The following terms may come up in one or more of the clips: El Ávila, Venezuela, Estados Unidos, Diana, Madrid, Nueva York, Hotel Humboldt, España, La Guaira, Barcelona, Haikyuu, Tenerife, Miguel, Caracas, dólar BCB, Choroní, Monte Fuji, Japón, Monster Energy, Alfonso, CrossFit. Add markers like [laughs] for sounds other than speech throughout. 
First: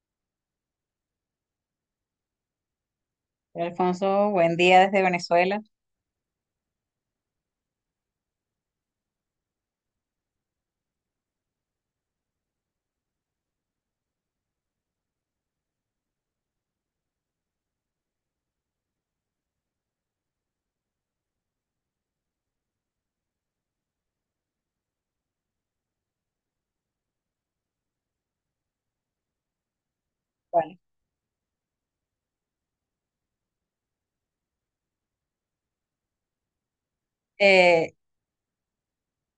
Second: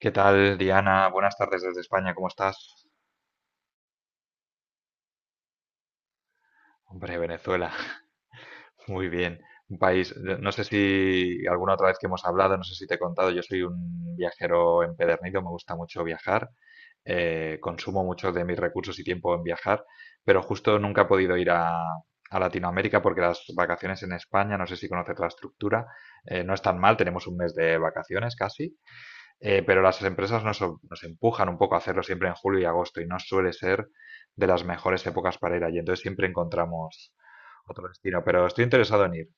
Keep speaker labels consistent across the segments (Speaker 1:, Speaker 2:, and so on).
Speaker 1: ¿Qué tal, Diana? Buenas tardes desde España, ¿cómo estás?
Speaker 2: Alfonso, buen día desde Venezuela.
Speaker 1: Hombre, Venezuela, [laughs] muy bien. Un país, yo no sé si alguna otra vez que hemos hablado, no sé si te he contado, yo soy un viajero empedernido, me gusta mucho viajar, consumo mucho de mis recursos y tiempo en viajar, pero justo nunca he podido ir a Latinoamérica porque las vacaciones en España, no sé si conoces la estructura, no es tan mal, tenemos un mes de vacaciones casi. Pero las empresas
Speaker 2: Vale.
Speaker 1: nos empujan un poco a hacerlo siempre en julio y agosto y no suele ser de las mejores épocas para ir allí. Entonces siempre encontramos otro
Speaker 2: eh,
Speaker 1: destino. Pero estoy interesado en ir.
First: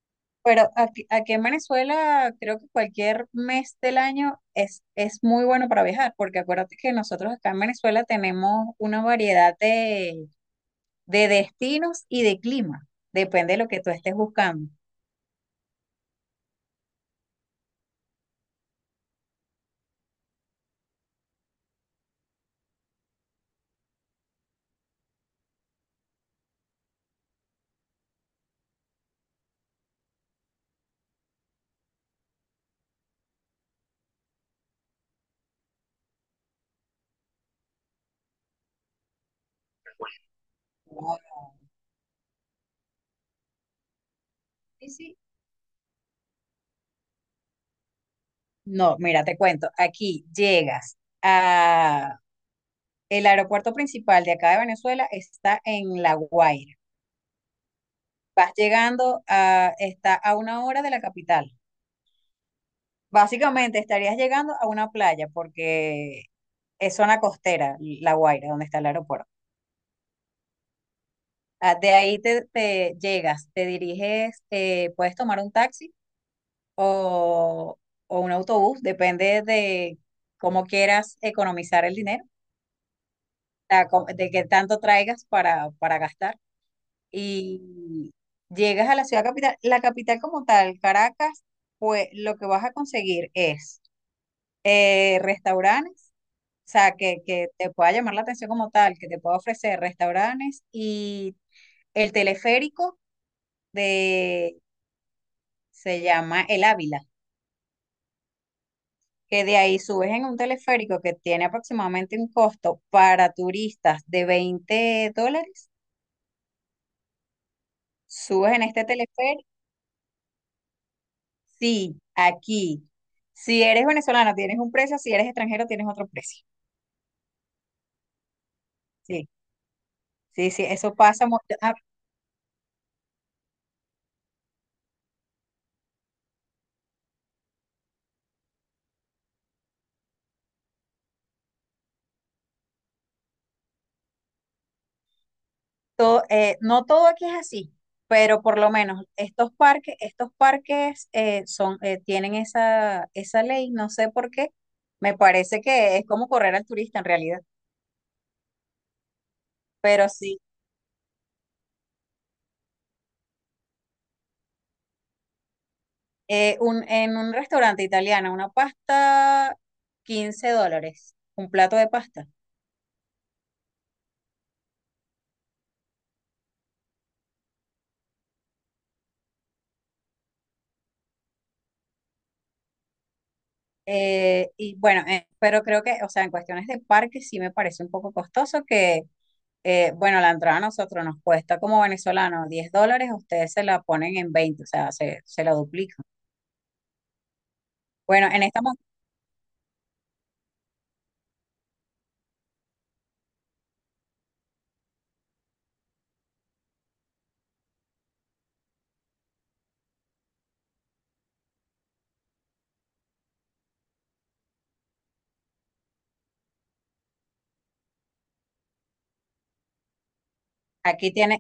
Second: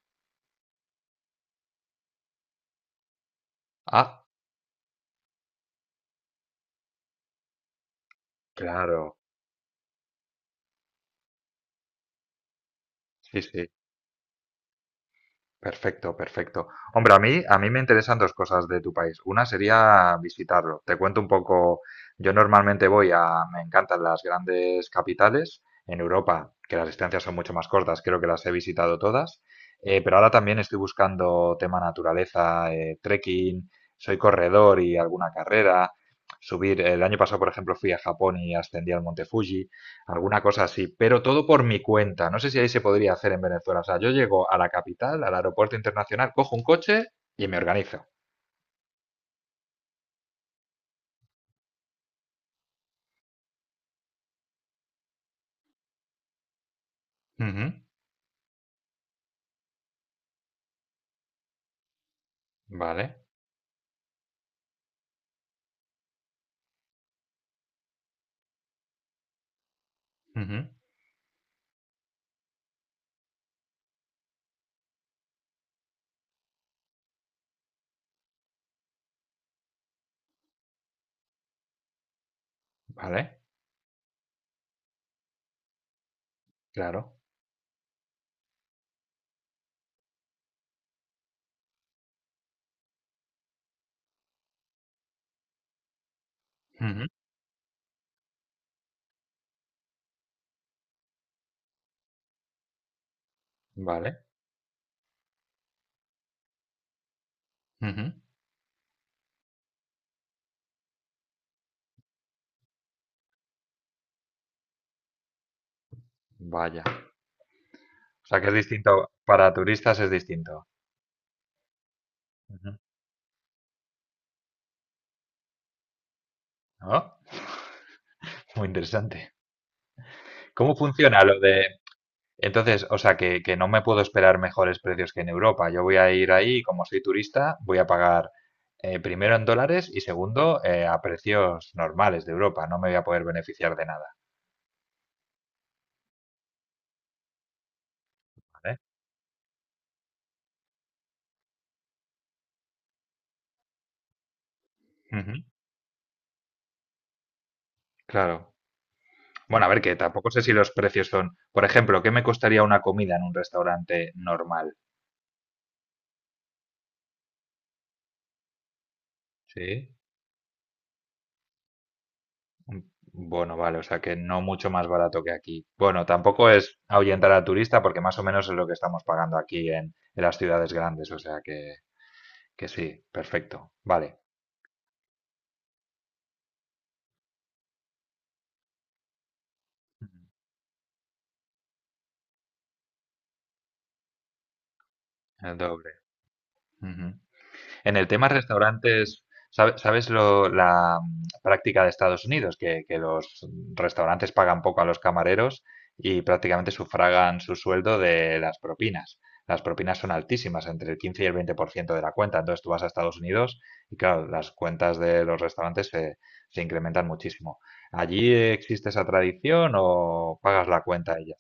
Speaker 2: pero aquí en Venezuela creo que cualquier mes del
Speaker 1: Ah,
Speaker 2: año es muy bueno para viajar, porque acuérdate que nosotros acá en Venezuela tenemos una
Speaker 1: claro.
Speaker 2: variedad de destinos y de clima,
Speaker 1: Sí,
Speaker 2: depende de lo
Speaker 1: sí.
Speaker 2: que tú estés buscando.
Speaker 1: Perfecto, perfecto. Hombre, a mí me interesan dos cosas de tu país. Una sería visitarlo. Te cuento un poco. Yo normalmente me encantan las grandes capitales en Europa, que las distancias son mucho más cortas. Creo que las he visitado todas. Pero ahora también estoy buscando tema naturaleza, trekking. Soy corredor y alguna carrera. Subir. El año pasado, por ejemplo, fui a Japón y ascendí al Monte Fuji. Alguna cosa así,
Speaker 2: No,
Speaker 1: pero todo por mi cuenta. No sé si ahí se podría hacer en Venezuela. O sea, yo llego a la
Speaker 2: sí, sí.
Speaker 1: capital, al aeropuerto internacional, cojo un coche y me organizo.
Speaker 2: No, mira, te cuento, aquí llegas a el aeropuerto principal de acá de Venezuela está en La Guaira.
Speaker 1: Ujú,
Speaker 2: Vas llegando a, está a una hora de la capital.
Speaker 1: vale,
Speaker 2: Básicamente estarías llegando a una playa porque es zona costera, La Guaira, donde está el aeropuerto.
Speaker 1: ujú,
Speaker 2: Ah, de ahí te llegas, te diriges, puedes tomar un taxi o, o un autobús, depende de cómo quieras economizar el dinero,
Speaker 1: vale,
Speaker 2: de qué tanto traigas para gastar.
Speaker 1: claro,
Speaker 2: Y llegas a la ciudad capital, la capital como tal, Caracas, pues lo que vas a conseguir es restaurantes. O sea,
Speaker 1: ujú,
Speaker 2: que te pueda llamar la atención como tal, que te pueda ofrecer restaurantes y el teleférico
Speaker 1: vale,
Speaker 2: de, se llama El Ávila,
Speaker 1: ujú,
Speaker 2: que de ahí subes en un teleférico que tiene aproximadamente un costo para turistas de $20,
Speaker 1: vaya. O sea, que
Speaker 2: subes
Speaker 1: es
Speaker 2: en este
Speaker 1: distinto,
Speaker 2: teleférico,
Speaker 1: para turistas es distinto.
Speaker 2: sí,
Speaker 1: Ujú.
Speaker 2: aquí. Si eres venezolano tienes un precio, si eres extranjero tienes otro precio.
Speaker 1: ¿No? Muy
Speaker 2: Sí,
Speaker 1: interesante.
Speaker 2: sí, sí,
Speaker 1: ¿Cómo
Speaker 2: eso
Speaker 1: funciona
Speaker 2: pasa.
Speaker 1: lo de Entonces, o sea, que no me puedo esperar mejores precios que en Europa. Yo voy a ir ahí, y como soy turista, voy a pagar primero en dólares y segundo a precios normales de Europa. No me voy a poder beneficiar de nada.
Speaker 2: Todo, no todo aquí es así, pero por lo
Speaker 1: ¿Vale?
Speaker 2: menos estos parques son, tienen esa, esa ley, no sé por qué. Me
Speaker 1: Ujú,
Speaker 2: parece que es como correr al turista en realidad.
Speaker 1: claro. Bueno, a ver, que
Speaker 2: Pero
Speaker 1: tampoco
Speaker 2: sí,
Speaker 1: sé si los precios son, por ejemplo, ¿qué me costaría una comida en un restaurante normal?
Speaker 2: en un restaurante italiano, una pasta,
Speaker 1: Sí.
Speaker 2: $15, un plato de pasta.
Speaker 1: Bueno, vale, o sea que no mucho más barato que aquí. Bueno, tampoco es ahuyentar al turista porque más o menos es lo que estamos pagando aquí en las ciudades grandes, o sea que. Que sí, perfecto. Vale.
Speaker 2: Y bueno, pero creo que, o sea, en cuestiones de parques sí me parece un poco costoso que
Speaker 1: Ujú.
Speaker 2: bueno, la entrada a nosotros nos cuesta como venezolanos $10, ustedes se la ponen en veinte, o sea, se la
Speaker 1: El doble.
Speaker 2: duplican.
Speaker 1: Ujú. En el tema
Speaker 2: Bueno, en esta,
Speaker 1: restaurantes, ¿sabes la práctica de Estados Unidos? Que los restaurantes pagan poco a los camareros y prácticamente sufragan su sueldo de las propinas. Las propinas son altísimas, entre el 15 y el 20% de la cuenta. Entonces tú vas a Estados Unidos y claro, las cuentas de los restaurantes se incrementan muchísimo. ¿Allí existe esa tradición o pagas la
Speaker 2: aquí
Speaker 1: cuenta ella?
Speaker 2: tienes,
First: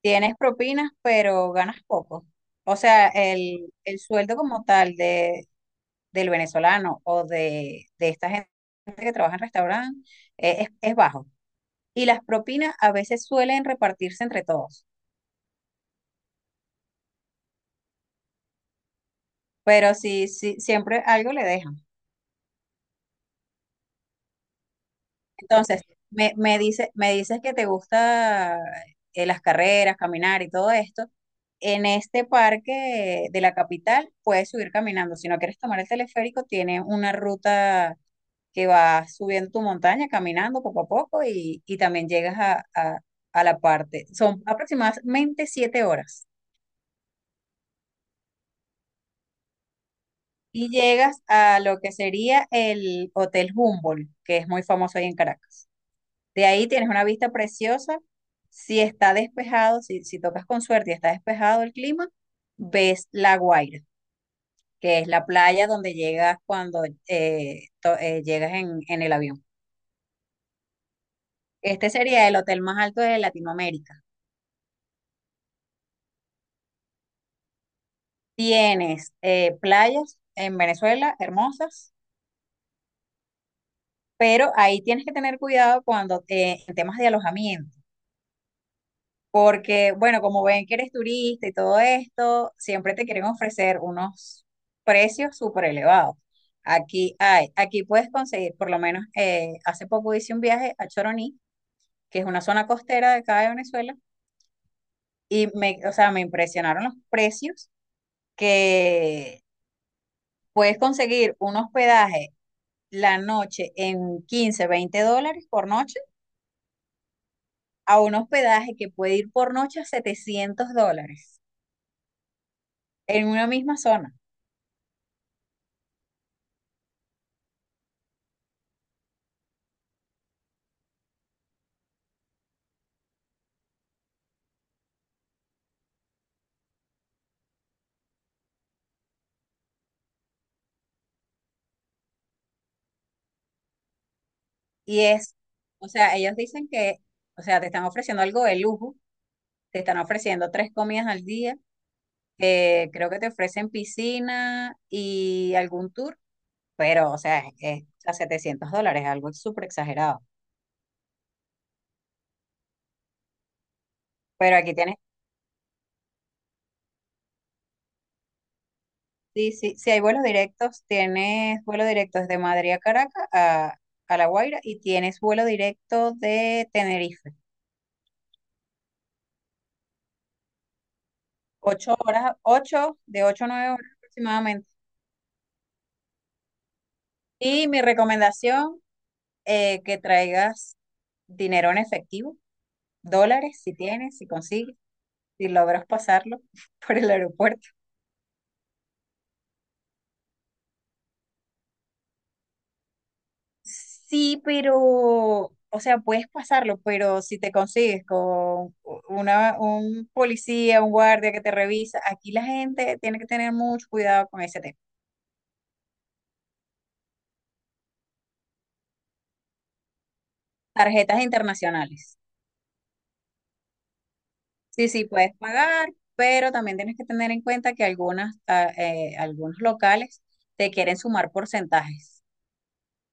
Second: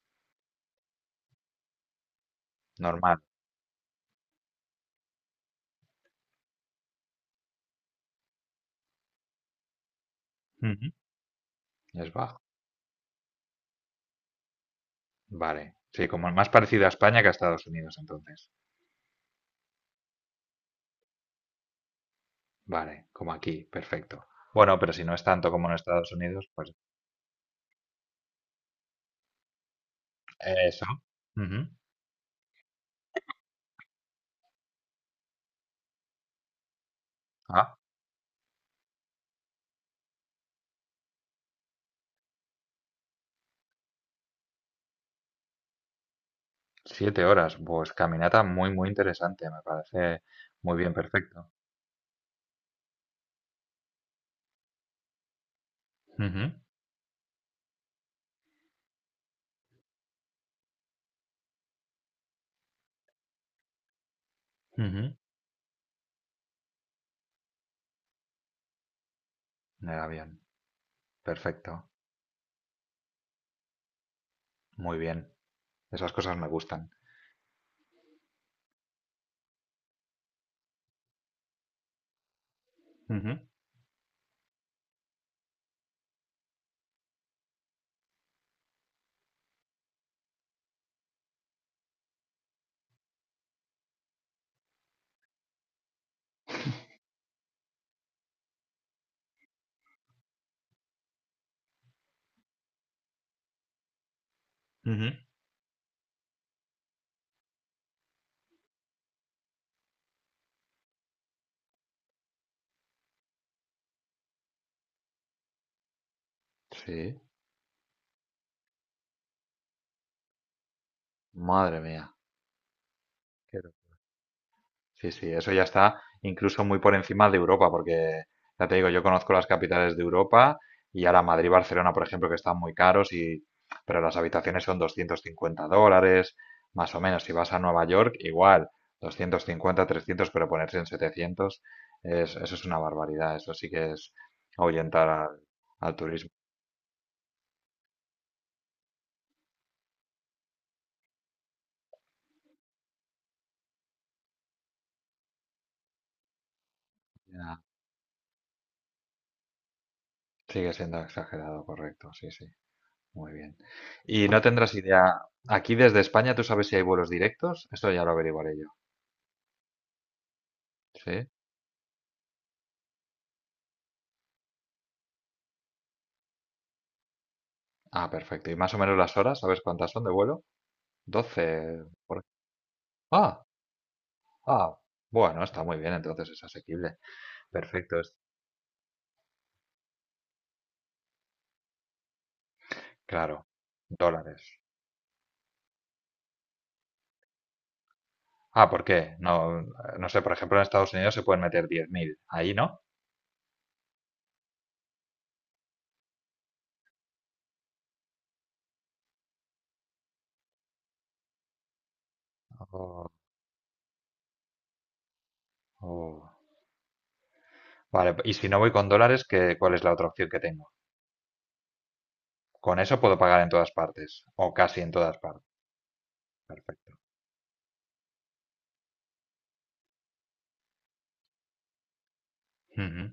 Speaker 2: tienes propinas, pero ganas poco. O sea,
Speaker 1: Normal.
Speaker 2: el sueldo como tal de, del venezolano o de esta gente que trabaja en restaurantes
Speaker 1: Ujú.
Speaker 2: es bajo. Y
Speaker 1: Es
Speaker 2: las
Speaker 1: baja.
Speaker 2: propinas a veces suelen repartirse entre todos,
Speaker 1: Vale, sí, como más parecido a España que a Estados Unidos, entonces.
Speaker 2: pero sí, sí, siempre algo le dejan.
Speaker 1: Vale, como aquí, perfecto. Bueno, pero si no es tanto como en
Speaker 2: Entonces,
Speaker 1: Estados Unidos, pues
Speaker 2: me dices que te gusta las carreras, caminar y todo
Speaker 1: eso.
Speaker 2: esto.
Speaker 1: Ujú.
Speaker 2: En este parque de la capital puedes subir caminando. Si no quieres tomar el teleférico, tiene una
Speaker 1: Ah,
Speaker 2: ruta que va subiendo tu montaña, caminando poco a poco y también llegas a, a la parte. Son aproximadamente 7 horas.
Speaker 1: 7 horas, pues caminata muy, muy interesante, me parece
Speaker 2: Y
Speaker 1: muy bien,
Speaker 2: llegas
Speaker 1: perfecto.
Speaker 2: a lo que sería el Hotel Humboldt, que es muy famoso ahí en Caracas. De
Speaker 1: Ujú,
Speaker 2: ahí tienes una vista preciosa. Si está despejado, si tocas con suerte y está despejado el clima, ves La Guaira, que es
Speaker 1: ujú.
Speaker 2: la playa donde llegas cuando llegas en el avión.
Speaker 1: En el avión, perfecto,
Speaker 2: Este sería el hotel más alto de Latinoamérica.
Speaker 1: muy bien. Esas cosas me gustan.
Speaker 2: Tienes playas en Venezuela hermosas,
Speaker 1: Ujú,
Speaker 2: pero ahí tienes que tener cuidado cuando en temas de alojamiento porque, bueno, como ven que eres turista y todo esto, siempre te quieren ofrecer unos precios súper elevados. Aquí puedes conseguir, por lo menos hace poco hice un viaje a Choroní, que es una zona costera de acá de Venezuela,
Speaker 1: ujú.
Speaker 2: y me, o sea, me impresionaron los precios que puedes conseguir un hospedaje la noche en $15 $20 por noche,
Speaker 1: Sí,
Speaker 2: a un hospedaje que puede ir por noche a $700
Speaker 1: madre mía.
Speaker 2: en una misma zona.
Speaker 1: Sí, sí, eso ya está incluso muy por encima de Europa, porque ya te digo, yo conozco las capitales de Europa y ahora Madrid, y Barcelona, por ejemplo, que están muy caros, y, pero las habitaciones son $250, más o menos. Si vas a Nueva York, igual, 250, 300, pero ponerse en 700, eso es una barbaridad. Eso sí que es
Speaker 2: Y
Speaker 1: ahuyentar
Speaker 2: es, o
Speaker 1: al
Speaker 2: sea,
Speaker 1: turismo.
Speaker 2: ellos dicen que, o sea, te están ofreciendo algo de lujo, te están ofreciendo tres comidas al día, creo que te ofrecen piscina y algún tour, pero, o sea,
Speaker 1: Ya,
Speaker 2: es a $700, algo súper exagerado.
Speaker 1: sigue siendo exagerado, correcto, sí, sí. Muy bien. Y no
Speaker 2: Pero
Speaker 1: tendrás
Speaker 2: aquí tienes,
Speaker 1: idea. Aquí desde España, ¿tú sabes si hay vuelos directos? Esto ya lo averiguaré yo.
Speaker 2: sí, sí, sí hay vuelos directos,
Speaker 1: ¿Sí?
Speaker 2: tienes vuelo directo desde Madrid a Caracas a La Guaira y tienes vuelo directo de Tenerife.
Speaker 1: Ah, perfecto. ¿Y más o menos las horas? ¿Sabes cuántas son de vuelo? 12.
Speaker 2: Ocho
Speaker 1: por-
Speaker 2: horas, ocho, de
Speaker 1: Ah,
Speaker 2: 8 a 9 horas aproximadamente.
Speaker 1: ah. Bueno, está muy bien, entonces es asequible.
Speaker 2: Y mi
Speaker 1: Perfecto, es
Speaker 2: recomendación que traigas dinero en efectivo,
Speaker 1: claro.
Speaker 2: dólares, si tienes, si
Speaker 1: Dólares.
Speaker 2: consigues, si logras pasarlo [laughs] por el aeropuerto.
Speaker 1: Ah, ¿por qué? No, no sé, por ejemplo, en Estados Unidos se pueden meter 10.000 ahí, ¿no?
Speaker 2: Sí, pero, o sea, puedes pasarlo, pero si te consigues con una, un policía, un guardia que te revisa, aquí la gente
Speaker 1: Oh,
Speaker 2: tiene que tener mucho cuidado con ese tema.
Speaker 1: oh. Vale, y si no voy con dólares, ¿cuál es la otra opción que tengo?
Speaker 2: Tarjetas internacionales.
Speaker 1: Con eso puedo pagar en todas partes, o casi
Speaker 2: Sí,
Speaker 1: en
Speaker 2: sí,
Speaker 1: todas
Speaker 2: puedes
Speaker 1: partes.
Speaker 2: pagar, pero también
Speaker 1: Perfecto.
Speaker 2: tienes que tener en cuenta que algunas, algunos locales te quieren sumar porcentajes.
Speaker 1: Ujú.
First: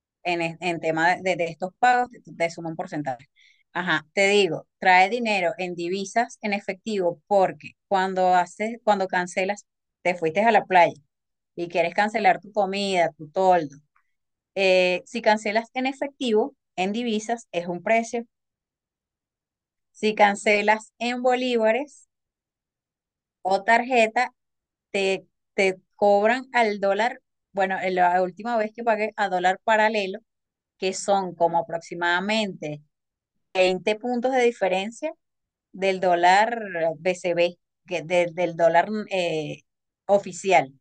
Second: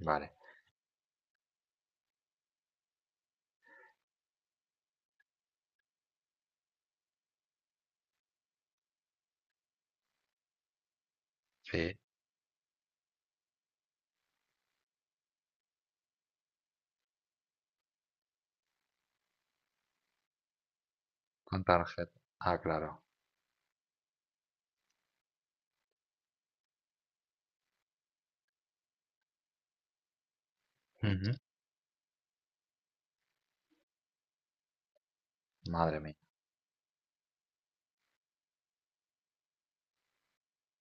Speaker 1: Vale.
Speaker 2: En tema de estos pagos, te suma un porcentaje. Ajá, te digo, trae dinero en divisas en efectivo porque cuando haces, cuando cancelas, te fuiste a la playa y quieres
Speaker 1: Sí,
Speaker 2: cancelar tu comida, tu toldo. Si cancelas en efectivo, en divisas, es un precio. Si cancelas en
Speaker 1: con
Speaker 2: bolívares
Speaker 1: tarjeta. Ah, claro.
Speaker 2: o tarjeta, te, te cobran al dólar. Bueno, en la última vez que pagué a dólar paralelo, que
Speaker 1: Ujú.
Speaker 2: son como aproximadamente 20 puntos de diferencia
Speaker 1: Madre
Speaker 2: del
Speaker 1: mía.
Speaker 2: dólar BCB, que del dólar oficial.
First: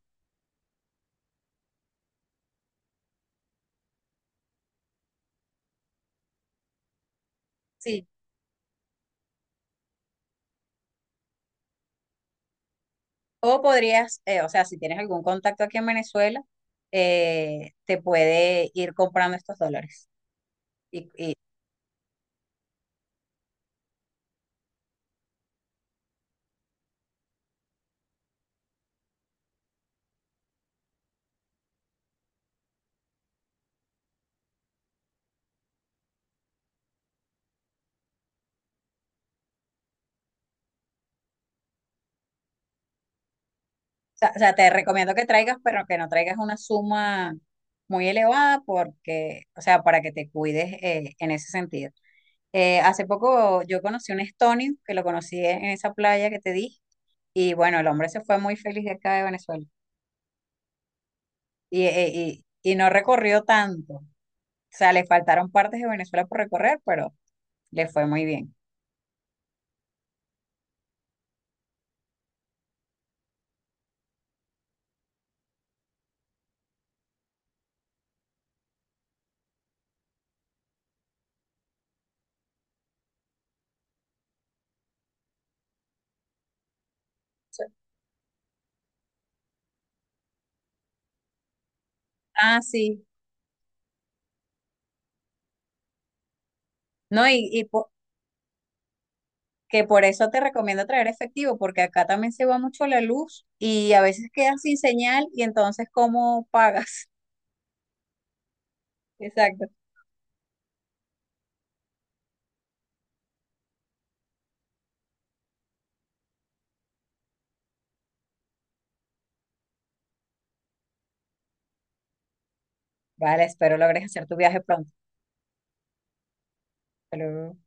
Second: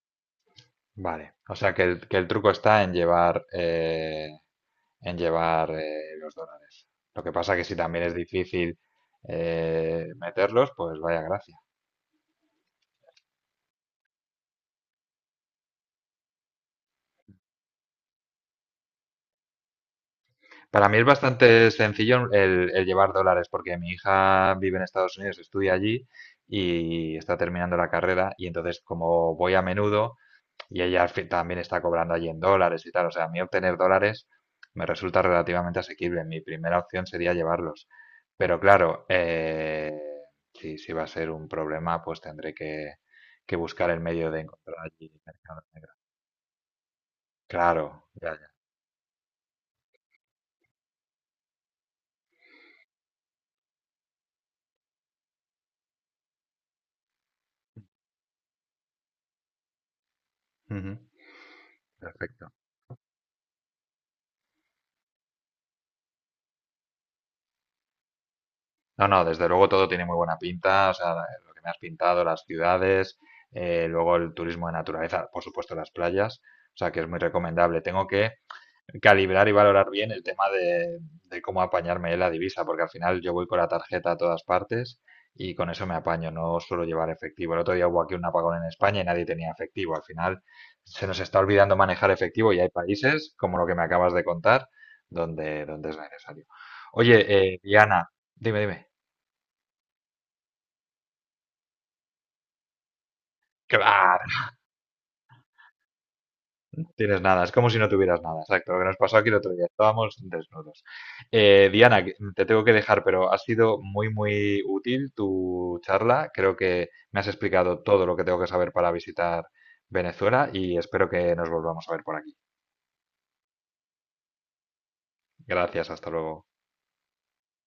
Speaker 1: Vale. O sea que que el truco está en llevar, los dólares. Lo que pasa que si también
Speaker 2: Sí.
Speaker 1: es difícil meterlos, pues vaya gracia.
Speaker 2: O podrías, o sea, si tienes algún contacto aquí en Venezuela, te puede ir comprando estos dólares.
Speaker 1: Para mí es
Speaker 2: Y, y-
Speaker 1: bastante sencillo el llevar dólares porque mi hija vive en Estados Unidos, estudia allí y está terminando la carrera y entonces como voy a menudo, y ella al fin también está cobrando allí en dólares y tal. O sea, a mí obtener dólares me resulta relativamente asequible. Mi primera opción sería llevarlos. Pero claro, si va a ser un problema, pues tendré que buscar el
Speaker 2: o
Speaker 1: medio
Speaker 2: sea, o
Speaker 1: de
Speaker 2: sea, te
Speaker 1: encontrar allí
Speaker 2: recomiendo que traigas,
Speaker 1: mercados
Speaker 2: pero
Speaker 1: negros.
Speaker 2: que no traigas una suma
Speaker 1: Claro,
Speaker 2: muy
Speaker 1: ya, ya.
Speaker 2: elevada porque, o sea, para que te cuides en ese sentido. Hace poco yo conocí un estonio que lo conocí en esa playa que te dije. Y bueno, el hombre se fue muy feliz de acá de Venezuela
Speaker 1: Ujú.
Speaker 2: y, eh,
Speaker 1: Perfecto.
Speaker 2: y no recorrió tanto. O sea, le faltaron partes de Venezuela por recorrer, pero le fue muy bien.
Speaker 1: No, no, desde luego todo tiene muy buena pinta, o sea, lo que me has pintado, las ciudades, luego el turismo de naturaleza, por supuesto las playas, o sea que es muy recomendable. Tengo que calibrar y valorar bien el tema de cómo apañarme la divisa, porque al final yo voy con la tarjeta a todas partes y con eso me apaño, no suelo llevar efectivo. El otro día hubo aquí un apagón en España y nadie tenía efectivo. Al final se nos está olvidando manejar efectivo y
Speaker 2: Ah,
Speaker 1: hay
Speaker 2: sí.
Speaker 1: países, como lo que me acabas de contar, donde es necesario.
Speaker 2: No,
Speaker 1: Oye,
Speaker 2: y po-
Speaker 1: Diana, dime, dime.
Speaker 2: Que por eso te recomiendo traer efectivo, porque acá también se va mucho la luz
Speaker 1: Que
Speaker 2: y
Speaker 1: va,
Speaker 2: a veces quedas sin señal y entonces, ¿cómo pagas?
Speaker 1: tienes nada, es como si no tuvieras nada, exacto. Lo que nos pasó
Speaker 2: [laughs]
Speaker 1: aquí el otro día,
Speaker 2: Exacto.
Speaker 1: estábamos desnudos. Diana, te tengo que dejar, pero ha sido muy, muy útil tu charla. Creo que me has explicado todo lo que tengo que saber para visitar Venezuela y espero que nos volvamos a ver por aquí.
Speaker 2: Vale, espero logres hacer tu viaje pronto.
Speaker 1: Gracias, hasta luego.
Speaker 2: Hasta luego.